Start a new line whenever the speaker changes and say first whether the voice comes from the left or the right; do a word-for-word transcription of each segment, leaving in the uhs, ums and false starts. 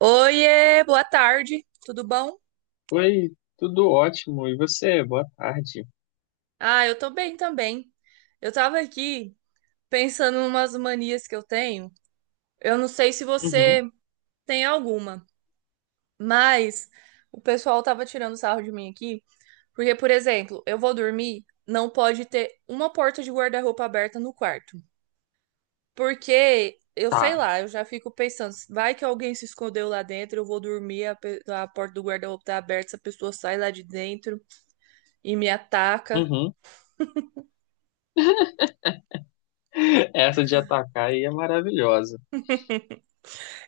right: Oiê, boa tarde, tudo bom?
left: Oi, tudo ótimo. E você? Boa tarde.
right: Ah, eu tô bem também. Eu tava aqui pensando em umas manias que eu tenho. Eu não sei se você
left: Uhum,
right: tem alguma, mas o pessoal tava tirando sarro de mim aqui, porque, por exemplo, eu vou dormir, não pode ter uma porta de guarda-roupa aberta no quarto. Porque eu sei
left: tá.
right: lá, eu já fico pensando, vai que alguém se escondeu lá dentro, eu vou dormir, a, pe- a porta do guarda-roupa tá aberta, essa pessoa sai lá de dentro e me ataca.
left: Uhum. Essa de atacar aí é maravilhosa.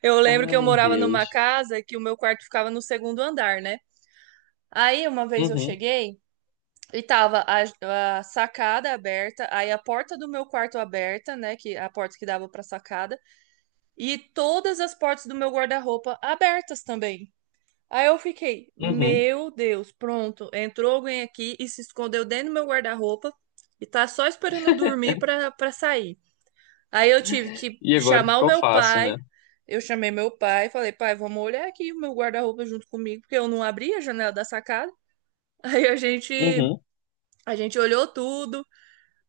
right: Eu lembro que eu
left: Ai,
right: morava numa
left: Deus.
right: casa que o meu quarto ficava no segundo andar, né? Aí uma vez eu
left: Uhum,
right: cheguei e tava a, a sacada aberta, aí a porta do meu quarto aberta, né? Que a porta que dava pra sacada, e todas as portas do meu guarda-roupa abertas também. Aí eu fiquei,
left: uhum.
right: meu Deus, pronto, entrou alguém aqui e se escondeu dentro do meu guarda-roupa e tá só esperando eu dormir pra, pra sair. Aí eu tive que
left: E agora o que
right: chamar o
left: que eu
right: meu
left: faço,
right: pai.
left: né?
right: Eu chamei meu pai, e falei, pai, vamos olhar aqui o meu guarda-roupa junto comigo, porque eu não abri a janela da sacada. Aí a gente,
left: Uhum.
right: a gente olhou tudo,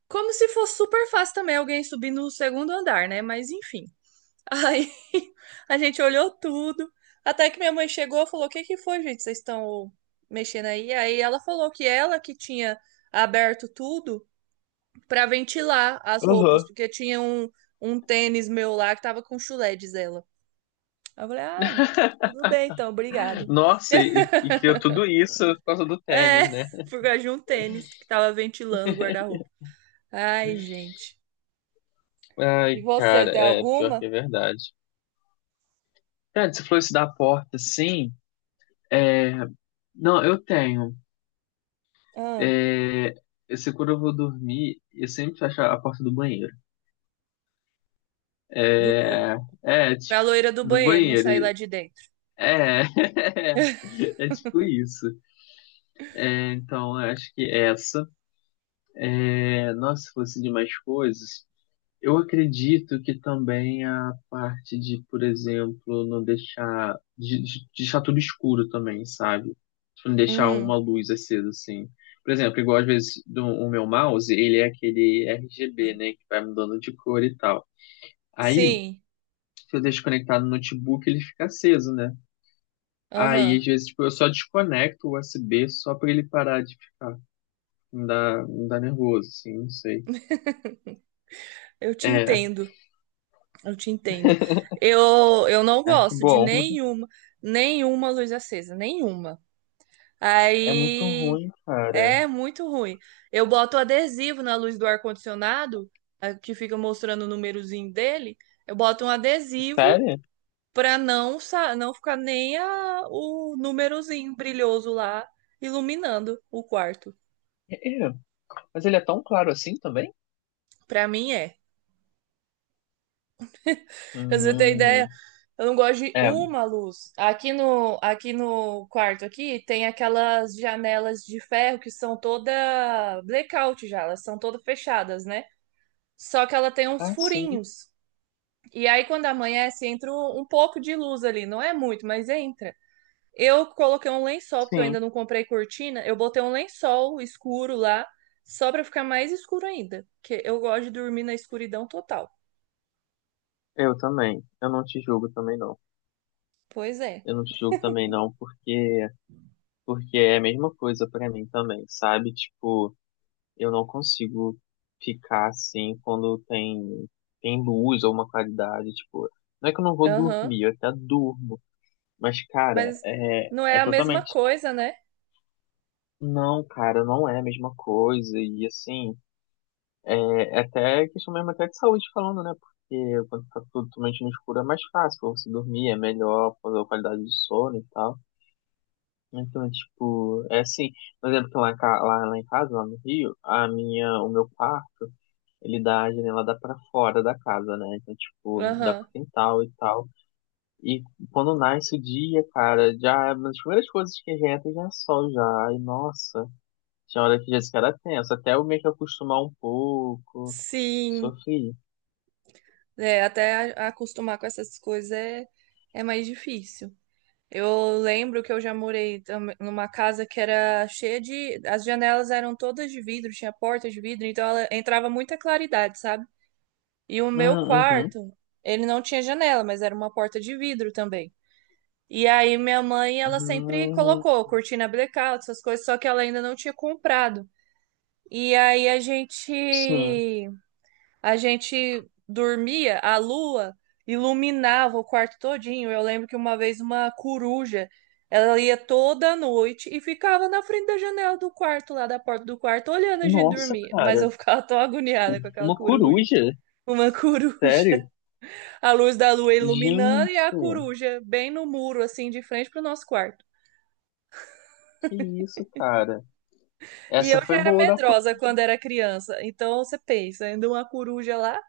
right: como se fosse super fácil também alguém subir no segundo andar, né? Mas enfim. Aí a gente olhou tudo, até que minha mãe chegou e falou: "O que que foi, gente? Vocês estão mexendo aí?" Aí ela falou que ela que tinha aberto tudo para ventilar as roupas,
left: Uhum.
right: porque tinha um, um tênis meu lá que tava com chulé, diz ela. Aí eu falei, ah, tudo bem então, obrigado.
left: Nossa, e, e criou tudo isso por causa do
right: É,
left: tênis, né?
right: por causa de um tênis que tava ventilando o guarda-roupa. Ai, gente. E
left: Ai,
right: você,
left: cara,
right: tem
left: é pior
right: alguma?
left: que é verdade. Cara, você falou isso da porta, sim. É, não, eu tenho.
right: Ah,
left: É, eu sei quando eu vou dormir, eu sempre fecho a porta do banheiro.
right: do...
left: É, é
right: Pra
left: tipo,
right: loira do
left: do
right: banheiro, não sair lá
left: banheiro.
right: de dentro.
left: É, é tipo isso. É, então, eu acho que é essa. É, nossa, se fosse de mais coisas. Eu acredito que também a parte de, por exemplo, não deixar de, de- de deixar tudo escuro também, sabe? Tipo, não deixar uma
right: Uhum.
left: luz acesa assim. Por exemplo, igual às vezes do, o meu mouse, ele é aquele R G B, né, que vai mudando de cor e tal. Aí,
right: Sim,
left: se eu deixo conectado no notebook, ele fica aceso, né? Aí,
right: aham.
left: às vezes, tipo, eu só desconecto o U S B só pra ele parar de ficar. Me dá, me dá nervoso, assim, não sei.
right: Eu te
left: É,
right: entendo, eu te entendo. Eu, eu não
left: ah, que
right: gosto de
left: bom.
right: nenhuma, nenhuma luz acesa, nenhuma.
left: É muito
right: Aí
left: ruim, cara.
right: É muito ruim. Eu boto adesivo na luz do ar-condicionado, a- que fica mostrando o númerozinho dele. Eu boto um adesivo
left: Sério?
right: para não, sa- não ficar nem a- o númerozinho brilhoso lá iluminando o quarto.
left: É, mas ele é tão claro assim também?
right: Para mim é. Pra você ter
left: Hum,
right: ideia, eu não gosto de
left: é,
right: uma luz. Aqui no, aqui no quarto aqui tem aquelas janelas de ferro que são toda blackout já, elas são todas fechadas, né? Só que ela tem uns
left: ah, sim,
right: furinhos. E aí, quando amanhece, entra um um pouco de luz ali. Não é muito, mas entra. Eu coloquei um lençol, porque eu
left: sim,
right: ainda não comprei cortina. Eu botei um lençol escuro lá, só pra ficar mais escuro ainda. Porque eu gosto de dormir na escuridão total.
left: eu também. Eu não te julgo também não.
right: Pois é.
left: Eu não te julgo também não, porque porque é a mesma coisa pra mim também, sabe? Tipo, eu não consigo ficar assim quando tem tem luz ou uma qualidade, tipo, não é que eu não vou
right: Aham.
left: dormir, eu até durmo, mas cara,
right: Mas
left: é
right: não é
left: é
right: a mesma
left: totalmente, tipo,
right: coisa, né?
left: não, cara, não é a mesma coisa e assim, é, é até questão mesmo até de saúde falando, né? Porque quando tá tudo totalmente no escuro é mais fácil pra você dormir, é melhor, fazer a qualidade do sono e tal. Então, tipo, é assim, por exemplo, que lá, em ca- lá, lá em casa, lá no Rio, a minha, o meu quarto, ele dá, a janela dá pra fora da casa, né? Então, tipo, dá
right: Aham.
left: pro quintal e tal. E quando nasce o dia, cara, já, uma das primeiras coisas que já entra já é sol já. E, nossa, tinha hora que já se era tenso, até eu meio que acostumar um pouco.
right: Sim.
left: Sofri.
right: É, até a- acostumar com essas coisas é, é mais difícil. Eu lembro que eu já morei tam- numa casa que era cheia de. As janelas eram todas de vidro, tinha porta de vidro, então ela entrava muita claridade, sabe? E o
left: Hum,
right: meu
left: Uhum.
right: quarto, ele não tinha janela, mas era uma porta de vidro também. E aí minha mãe, ela sempre
left: Ah,
right: colocou cortina blackout, essas coisas, só que ela ainda não tinha comprado. E aí a gente
left: sim.
right: a gente dormia, a lua iluminava o quarto todinho. Eu lembro que uma vez uma coruja, ela ia toda noite e ficava na frente da janela do quarto, lá da porta do quarto, olhando a gente
left: Nossa,
right: dormir. Mas
left: cara.
right: eu ficava tão agoniada com aquela
left: Uma
right: coruja.
left: coruja?
right: Uma coruja.
left: Sério?
right: A luz da lua iluminando e a
left: Gente,
right: coruja bem no muro, assim, de frente pro nosso quarto.
left: que isso, cara.
right: E
left: Essa
right: eu já
left: foi
right: era
left: boa da coruja.
right: medrosa quando era criança. Então você pensa, ainda uma coruja lá?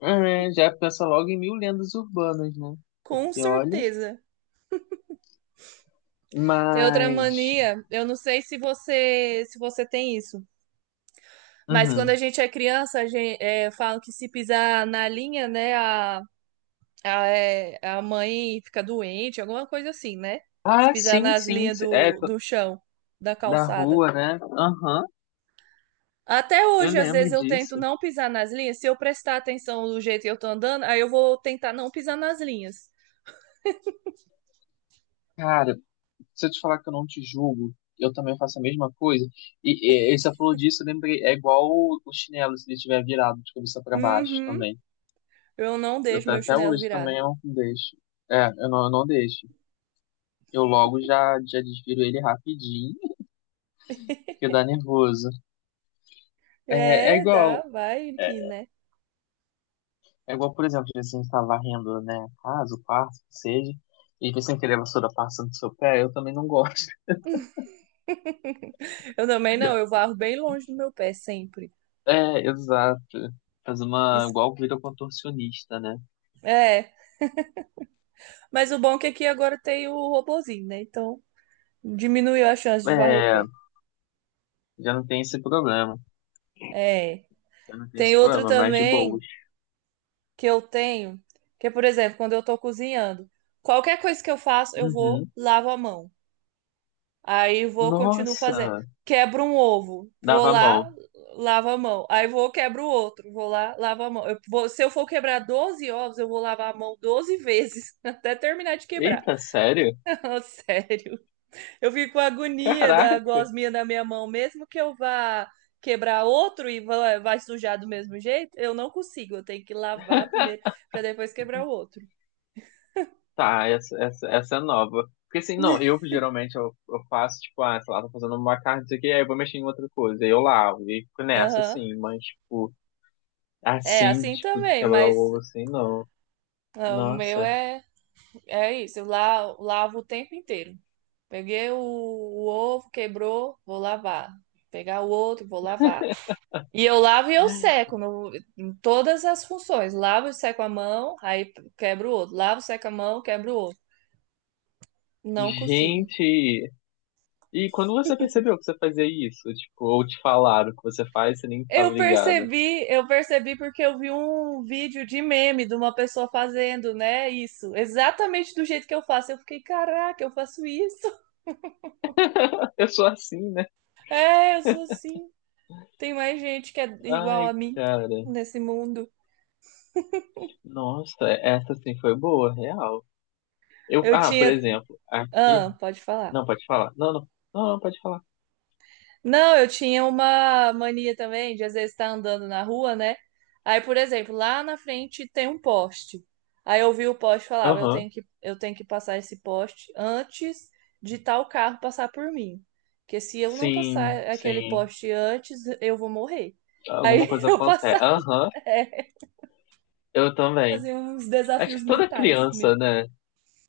left: É, né? Já pensa logo em mil lendas urbanas, né?
right: Com
left: Porque olha.
right: certeza. Tem outra
left: Mas.
right: mania, eu não sei se você se você tem isso, mas quando a
left: Uhum.
right: gente é criança, a gente, falam que se pisar na linha, né, a, a, é, a mãe fica doente, alguma coisa assim, né? Se
left: Ah,
right: pisar
left: sim,
right: nas
left: sim.
right: linhas
left: É,
right: do,
left: co-
right: do chão, da
left: da
right: calçada.
left: rua, né? Aham.
right: Até
left: Eu
right: hoje, às
left: lembro
right: vezes, eu tento
left: disso.
right: não pisar nas linhas. Se eu prestar atenção do jeito que eu tô andando, aí eu vou tentar não pisar nas linhas.
left: Cara, se eu te falar que eu não te julgo, eu também faço a mesma coisa. E, e, e você falou disso, eu lembrei, é igual o, o chinelo se ele estiver virado de cabeça para baixo
right: Uhum,
left: também.
right: eu não
left: Eu,
right: deixo
left: tá-
right: meu
left: até
right: chinelo
left: hoje também
right: virado.
left: eu não deixo. É, eu não, eu não deixo. Eu logo já, já desviro ele rapidinho, porque dá nervoso. É, é
right: É, dá,
left: igual,
right: vai
left: é,
right: que, né?
left: é igual, por exemplo, se a gente tá varrendo, né, a casa, o quarto, que seja, e você querer a vassoura passa no seu pé, eu também não gosto.
right: Eu também não, eu varro bem longe do meu pé sempre.
left: É, exato. Faz uma,
right: Isso
left: igual vira contorcionista, né?
right: é, mas o bom é que aqui agora tem o robozinho, né? Então diminuiu a chance de varrer o
left: É,
right: pé.
left: já não tem esse problema.
right: É,
left: Já não tem esse
right: tem outro
left: problema, mais de
right: também
left: boas.
right: que eu tenho, que é, por exemplo, quando eu tô cozinhando, qualquer coisa que eu faço, eu vou,
left: Uhum.
right: lavo a mão. Aí vou, continuo fazendo.
left: Nossa!
right: Quebro um ovo, vou
left: Dava
right: lá,
left: mão.
right: lavo a mão. Aí vou, quebro o outro, vou lá, lavo a mão. Eu vou- se eu for quebrar doze ovos, eu vou lavar a mão doze vezes, até terminar de quebrar.
left: Eita, sério?
right: Ah, sério. Eu fico com agonia
left: Caraca!
right: da gosminha na minha mão, mesmo que eu vá quebrar outro e vá- vai sujar do mesmo jeito, eu não consigo. Eu tenho que lavar primeiro para depois quebrar o outro.
left: Tá, essa, essa, essa é nova. Porque assim, não, eu geralmente eu, eu faço, tipo, ah, sei lá, tô fazendo uma carne, não sei o que, aí eu vou mexer em outra coisa, aí eu lavo, e fico nessa,
right: Aham.
left: assim, mas, tipo,
right: É
left: assim,
right: assim
left: tipo, de
right: também,
left: quebrar o
right: mas
left: ovo, assim, não.
right: ah, o meu
left: Nossa.
right: é é isso. Eu la- lavo o tempo inteiro. Peguei o, o ovo, quebrou, vou lavar. Pegar o outro, vou lavar. E eu lavo e eu seco no- em todas as funções. Lavo e seco a mão, aí quebro o outro. Lavo, seco a mão, quebro o outro. Não consigo.
left: Gente! E quando você percebeu que você fazia isso? Tipo, ou te falaram que você faz, você nem tava
right: Eu
left: ligado.
right: percebi, eu percebi porque eu vi um vídeo de meme de uma pessoa fazendo, né? Isso, exatamente do jeito que eu faço. Eu fiquei, caraca, eu faço isso.
left: Eu sou assim, né?
right: É, eu sou assim. Tem mais gente que é igual a
left: Ai,
right: mim
left: cara.
right: nesse mundo.
left: Nossa, essa sim foi boa, real. Eu,
right: Eu
left: ah, por
right: tinha.
left: exemplo, aqui.
right: Ah, pode falar.
left: Não, pode falar. Não, não. Não, não, pode falar.
right: Não, eu tinha uma mania também de às vezes estar andando na rua, né? Aí, por exemplo, lá na frente tem um poste. Aí eu vi o poste e falava, eu
left: Aham.
right: tenho que, eu tenho que passar esse poste antes de tal carro passar por mim. Porque se eu não
left: Sim,
right: passar aquele
left: sim.
right: poste antes, eu vou morrer. Aí
left: Alguma coisa
right: eu
left: acontece.
right: passava,
left: Aham,
right: é,
left: eu também.
right: fazia uns
left: Acho
right: desafios
left: que toda
right: mentais comigo.
left: criança, né?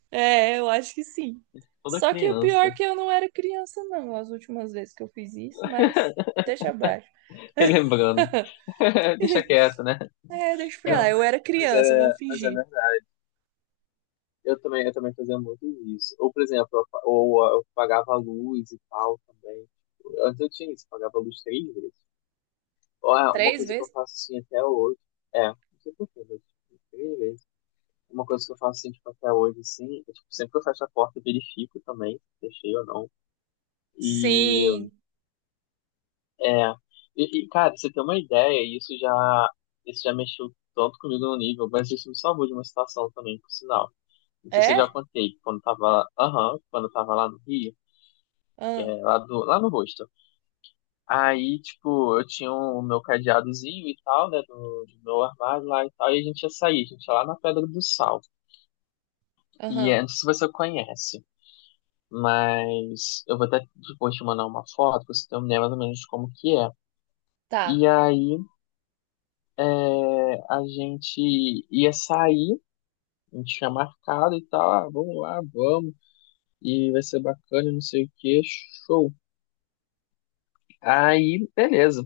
right: É, eu acho que sim.
left: Toda
right: Só que o pior é
left: criança.
right: que eu não era criança, não, as últimas vezes que eu fiz isso, mas deixa abaixo.
left: Relembrando. Deixa quieto, né?
right: É, deixa pra
left: Não,
right: lá. Eu
left: mas,
right: era
left: mas
right: criança,
left: é,
right: vamos
left: mas é
right: fingir.
left: verdade. Eu também, eu também fazia muito isso. Ou, por exemplo, eu, pa- ou, eu pagava a luz e tal também. Antes eu tinha isso, pagava a luz três vezes. Ah, uma
right: Três
left: coisa que eu
right: vezes?
left: faço assim até hoje. É, não sei porquê, mas tipo, três vezes. Uma coisa que eu faço assim, tipo, até hoje, assim, é, tipo, sempre que eu fecho a porta, eu verifico também se fechei ou não. E
right: Sim.
left: é. E, e, cara, pra você tem uma ideia, isso já, isso já mexeu tanto comigo no nível, mas isso me salvou de uma situação também, por sinal. Não sei se eu já
right: É?
left: contei, quando eu tava lá, aham, quando eu tava lá no Rio,
right: Ah,
left: é, lá, do, lá no rosto. Aí, tipo, eu tinha o meu cadeadozinho e tal, né, do, do meu armário lá e tal, e a gente ia sair, a gente ia lá na Pedra do Sal. E
right: aham.
left: é, não sei se você conhece, mas eu vou até depois te mandar uma foto pra você ter uma ideia mais ou menos de como que é.
right: Tá.
left: E aí é, a gente ia sair, a gente tinha marcado e tal, ah, vamos lá, vamos, e vai ser bacana, não sei o que, show. Aí, beleza.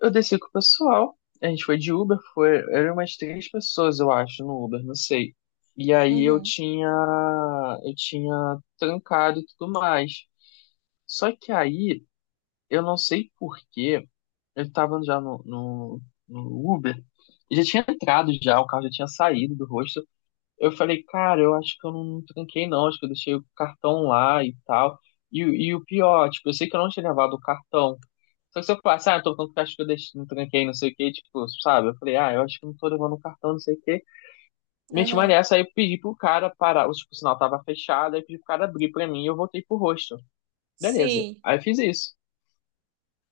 left: Eu desci com o pessoal. A gente foi de Uber, foi, eram umas três pessoas, eu acho, no Uber, não sei. E aí eu
right: Uhum.
left: tinha, eu tinha trancado e tudo mais. Só que aí, eu não sei por quê, eu tava já no, no, no Uber, e já tinha entrado já, o carro já tinha saído do rosto. Eu falei, cara, eu acho que eu não tranquei não, acho que eu deixei o cartão lá e tal. E, o- e o pior, tipo, eu sei que eu não tinha levado o cartão. Só que se eu falasse, ah, eu tô com cartão que eu deixei, não tranquei, não sei o que, tipo, sabe? Eu falei, ah, eu acho que não tô levando o cartão, não sei o que. Meti uma
right: Aham.
left: nessa, aí eu pedi pro cara parar, o, tipo, o sinal tava fechado, aí eu pedi pro cara abrir pra mim e eu voltei pro rosto. Beleza.
right: Sim.
left: Aí eu fiz isso.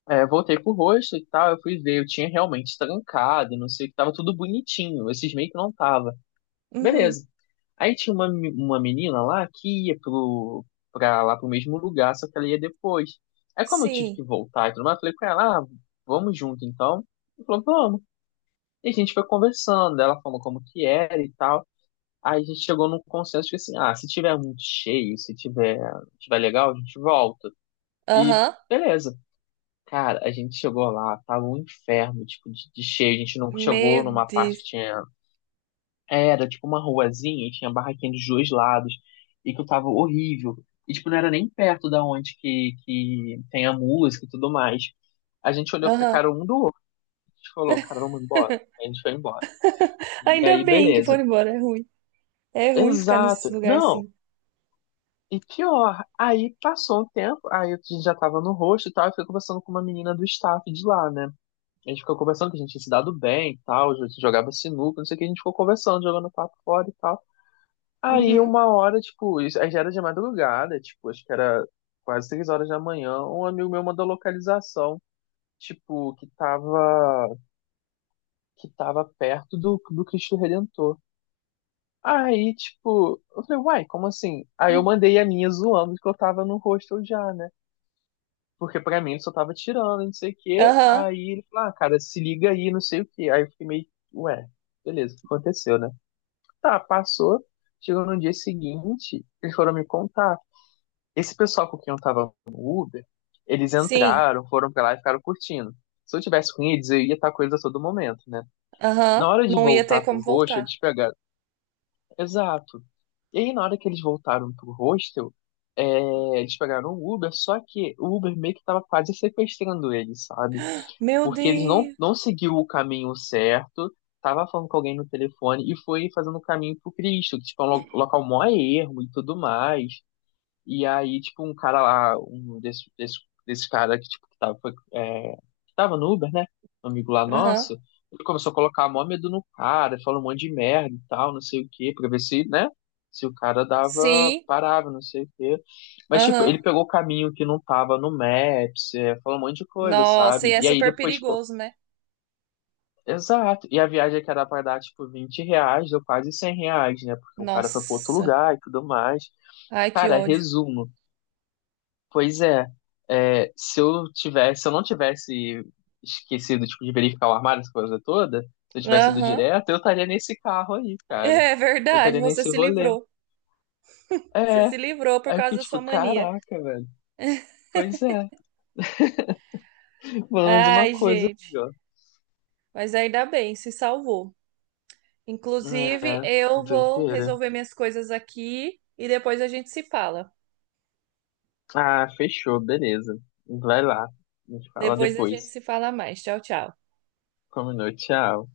left: É, voltei pro rosto e tal, eu fui ver, eu tinha realmente trancado, não sei o que, tava tudo bonitinho, esses meio que não tava.
right: Uhum.
left: Beleza. Aí tinha uma, me- uma menina lá que ia pro, pra lá pro mesmo lugar, só que ela ia depois. Aí como eu tive que
right: Sim.
left: voltar e tudo mais, eu falei com ela, ah, vamos junto então. Ela falou, vamos. E a gente foi conversando, ela falou como que era e tal. Aí a gente chegou num consenso que assim, ah, se tiver muito cheio, se tiver, tiver legal, a gente volta. E
right: Aham.
left: beleza. Cara, a gente chegou lá, tava um inferno, tipo, de, de cheio. A gente não chegou
right: Meu
left: numa parte
right: Deus.
left: que tinha era tipo uma ruazinha e tinha barraquinha dos dois lados. E que eu tava horrível. E tipo, não era nem perto da onde que, que tem a música e tudo mais. A gente olhou pra
right: Aham.
left: cara um do outro. A gente falou, cara, vamos embora. A gente foi embora. E
right: Ainda
left: aí,
right: bem que
left: beleza.
right: foram embora. É ruim. É ruim ficar nesses
left: Exato.
right: lugares
left: Não.
right: assim.
left: E pior, aí passou um tempo, aí a gente já tava no rosto e tal, eu fui conversando com uma menina do staff de lá, né? A gente ficou conversando que a gente tinha se dado bem e tal, a gente jogava sinuca, não sei o que, a gente ficou conversando, jogando papo fora e tal. Aí
right: Uhum.
left: uma hora, tipo, isso, aí já era de madrugada, tipo, acho que era quase três horas da manhã, um amigo meu mandou localização, tipo, que tava, que tava perto do, do Cristo Redentor. Aí, tipo, eu falei, uai, como assim? Aí eu mandei a minha zoando que eu tava no hostel já, né? Porque pra mim ele só tava tirando, não sei o quê.
right: Aham.
left: Aí ele falou, ah, cara, se liga aí, não sei o quê. Aí eu fiquei meio, ué, beleza, aconteceu, né? Tá, passou. Chegou no dia seguinte, eles foram me contar. Esse pessoal com quem eu tava no Uber, eles
right: Sim.
left: entraram, foram pra lá e ficaram curtindo. Se eu tivesse com eles, eu ia estar com eles a todo momento, né? Na
right: Aham.
left: hora de
right: Não ia ter
left: voltar pro
right: como
left: roxo,
right: voltar.
left: eles pegaram. Exato. E aí, na hora que eles voltaram pro hostel, é, eles pegaram o Uber, só que o Uber meio que tava quase sequestrando eles, sabe?
right: Meu
left: Porque eles não,
right: Deus.
left: não seguiu o caminho certo, tava falando com alguém no telefone e foi fazendo o caminho pro Cristo, que tipo, é um lo- local mó ermo e tudo mais. E aí, tipo, um cara lá, um desse, desse, desse cara que, tipo, que tava, foi, é, que tava no Uber, né? Um amigo lá nosso,
right: Aham.
left: ele começou a colocar mó medo no cara, falou um monte de merda e tal, não sei o quê, pra ver se, né? Se o cara dava,
right: Sim.
left: parava, não sei o quê. Mas, tipo, ele
right: Aham.
left: pegou o caminho que não tava no Maps, é, falou um monte de coisa,
right: Nossa, e
left: sabe?
right: é
left: E aí
right: super
left: depois, tipo,
right: perigoso, né?
left: exato. E a viagem que era pra dar, tipo, vinte reais, deu quase cem reais, né? Porque o cara foi pro outro
right: Nossa.
left: lugar e tudo mais.
right: Ai, que
left: Cara,
right: ódio.
left: resumo. Pois é, é, se eu tivesse, se eu não tivesse esquecido, tipo, de verificar o armário, essa coisa toda, se eu tivesse ido
right: Aham.
left: direto, eu estaria nesse carro aí, cara.
right: É
left: Eu
right: verdade,
left: estaria
right: você
left: nesse
right: se
left: rolê.
right: livrou. Você
left: É,
right: se livrou por
left: aí eu
right: causa
left: fiquei
right: da sua
left: tipo,
right: mania.
left: caraca, velho. Pois é, pelo menos uma
right: Ai,
left: coisa
right: gente.
left: aí, ó.
right: Mas ainda bem, se salvou. Inclusive,
left: É,
right: eu vou
left: doideira.
right: resolver minhas coisas aqui e depois a gente se fala.
left: Ah, fechou, beleza. Vai lá, a gente fala
right: Depois a gente
left: depois.
right: se fala mais. Tchau, tchau.
left: Combinou, tchau.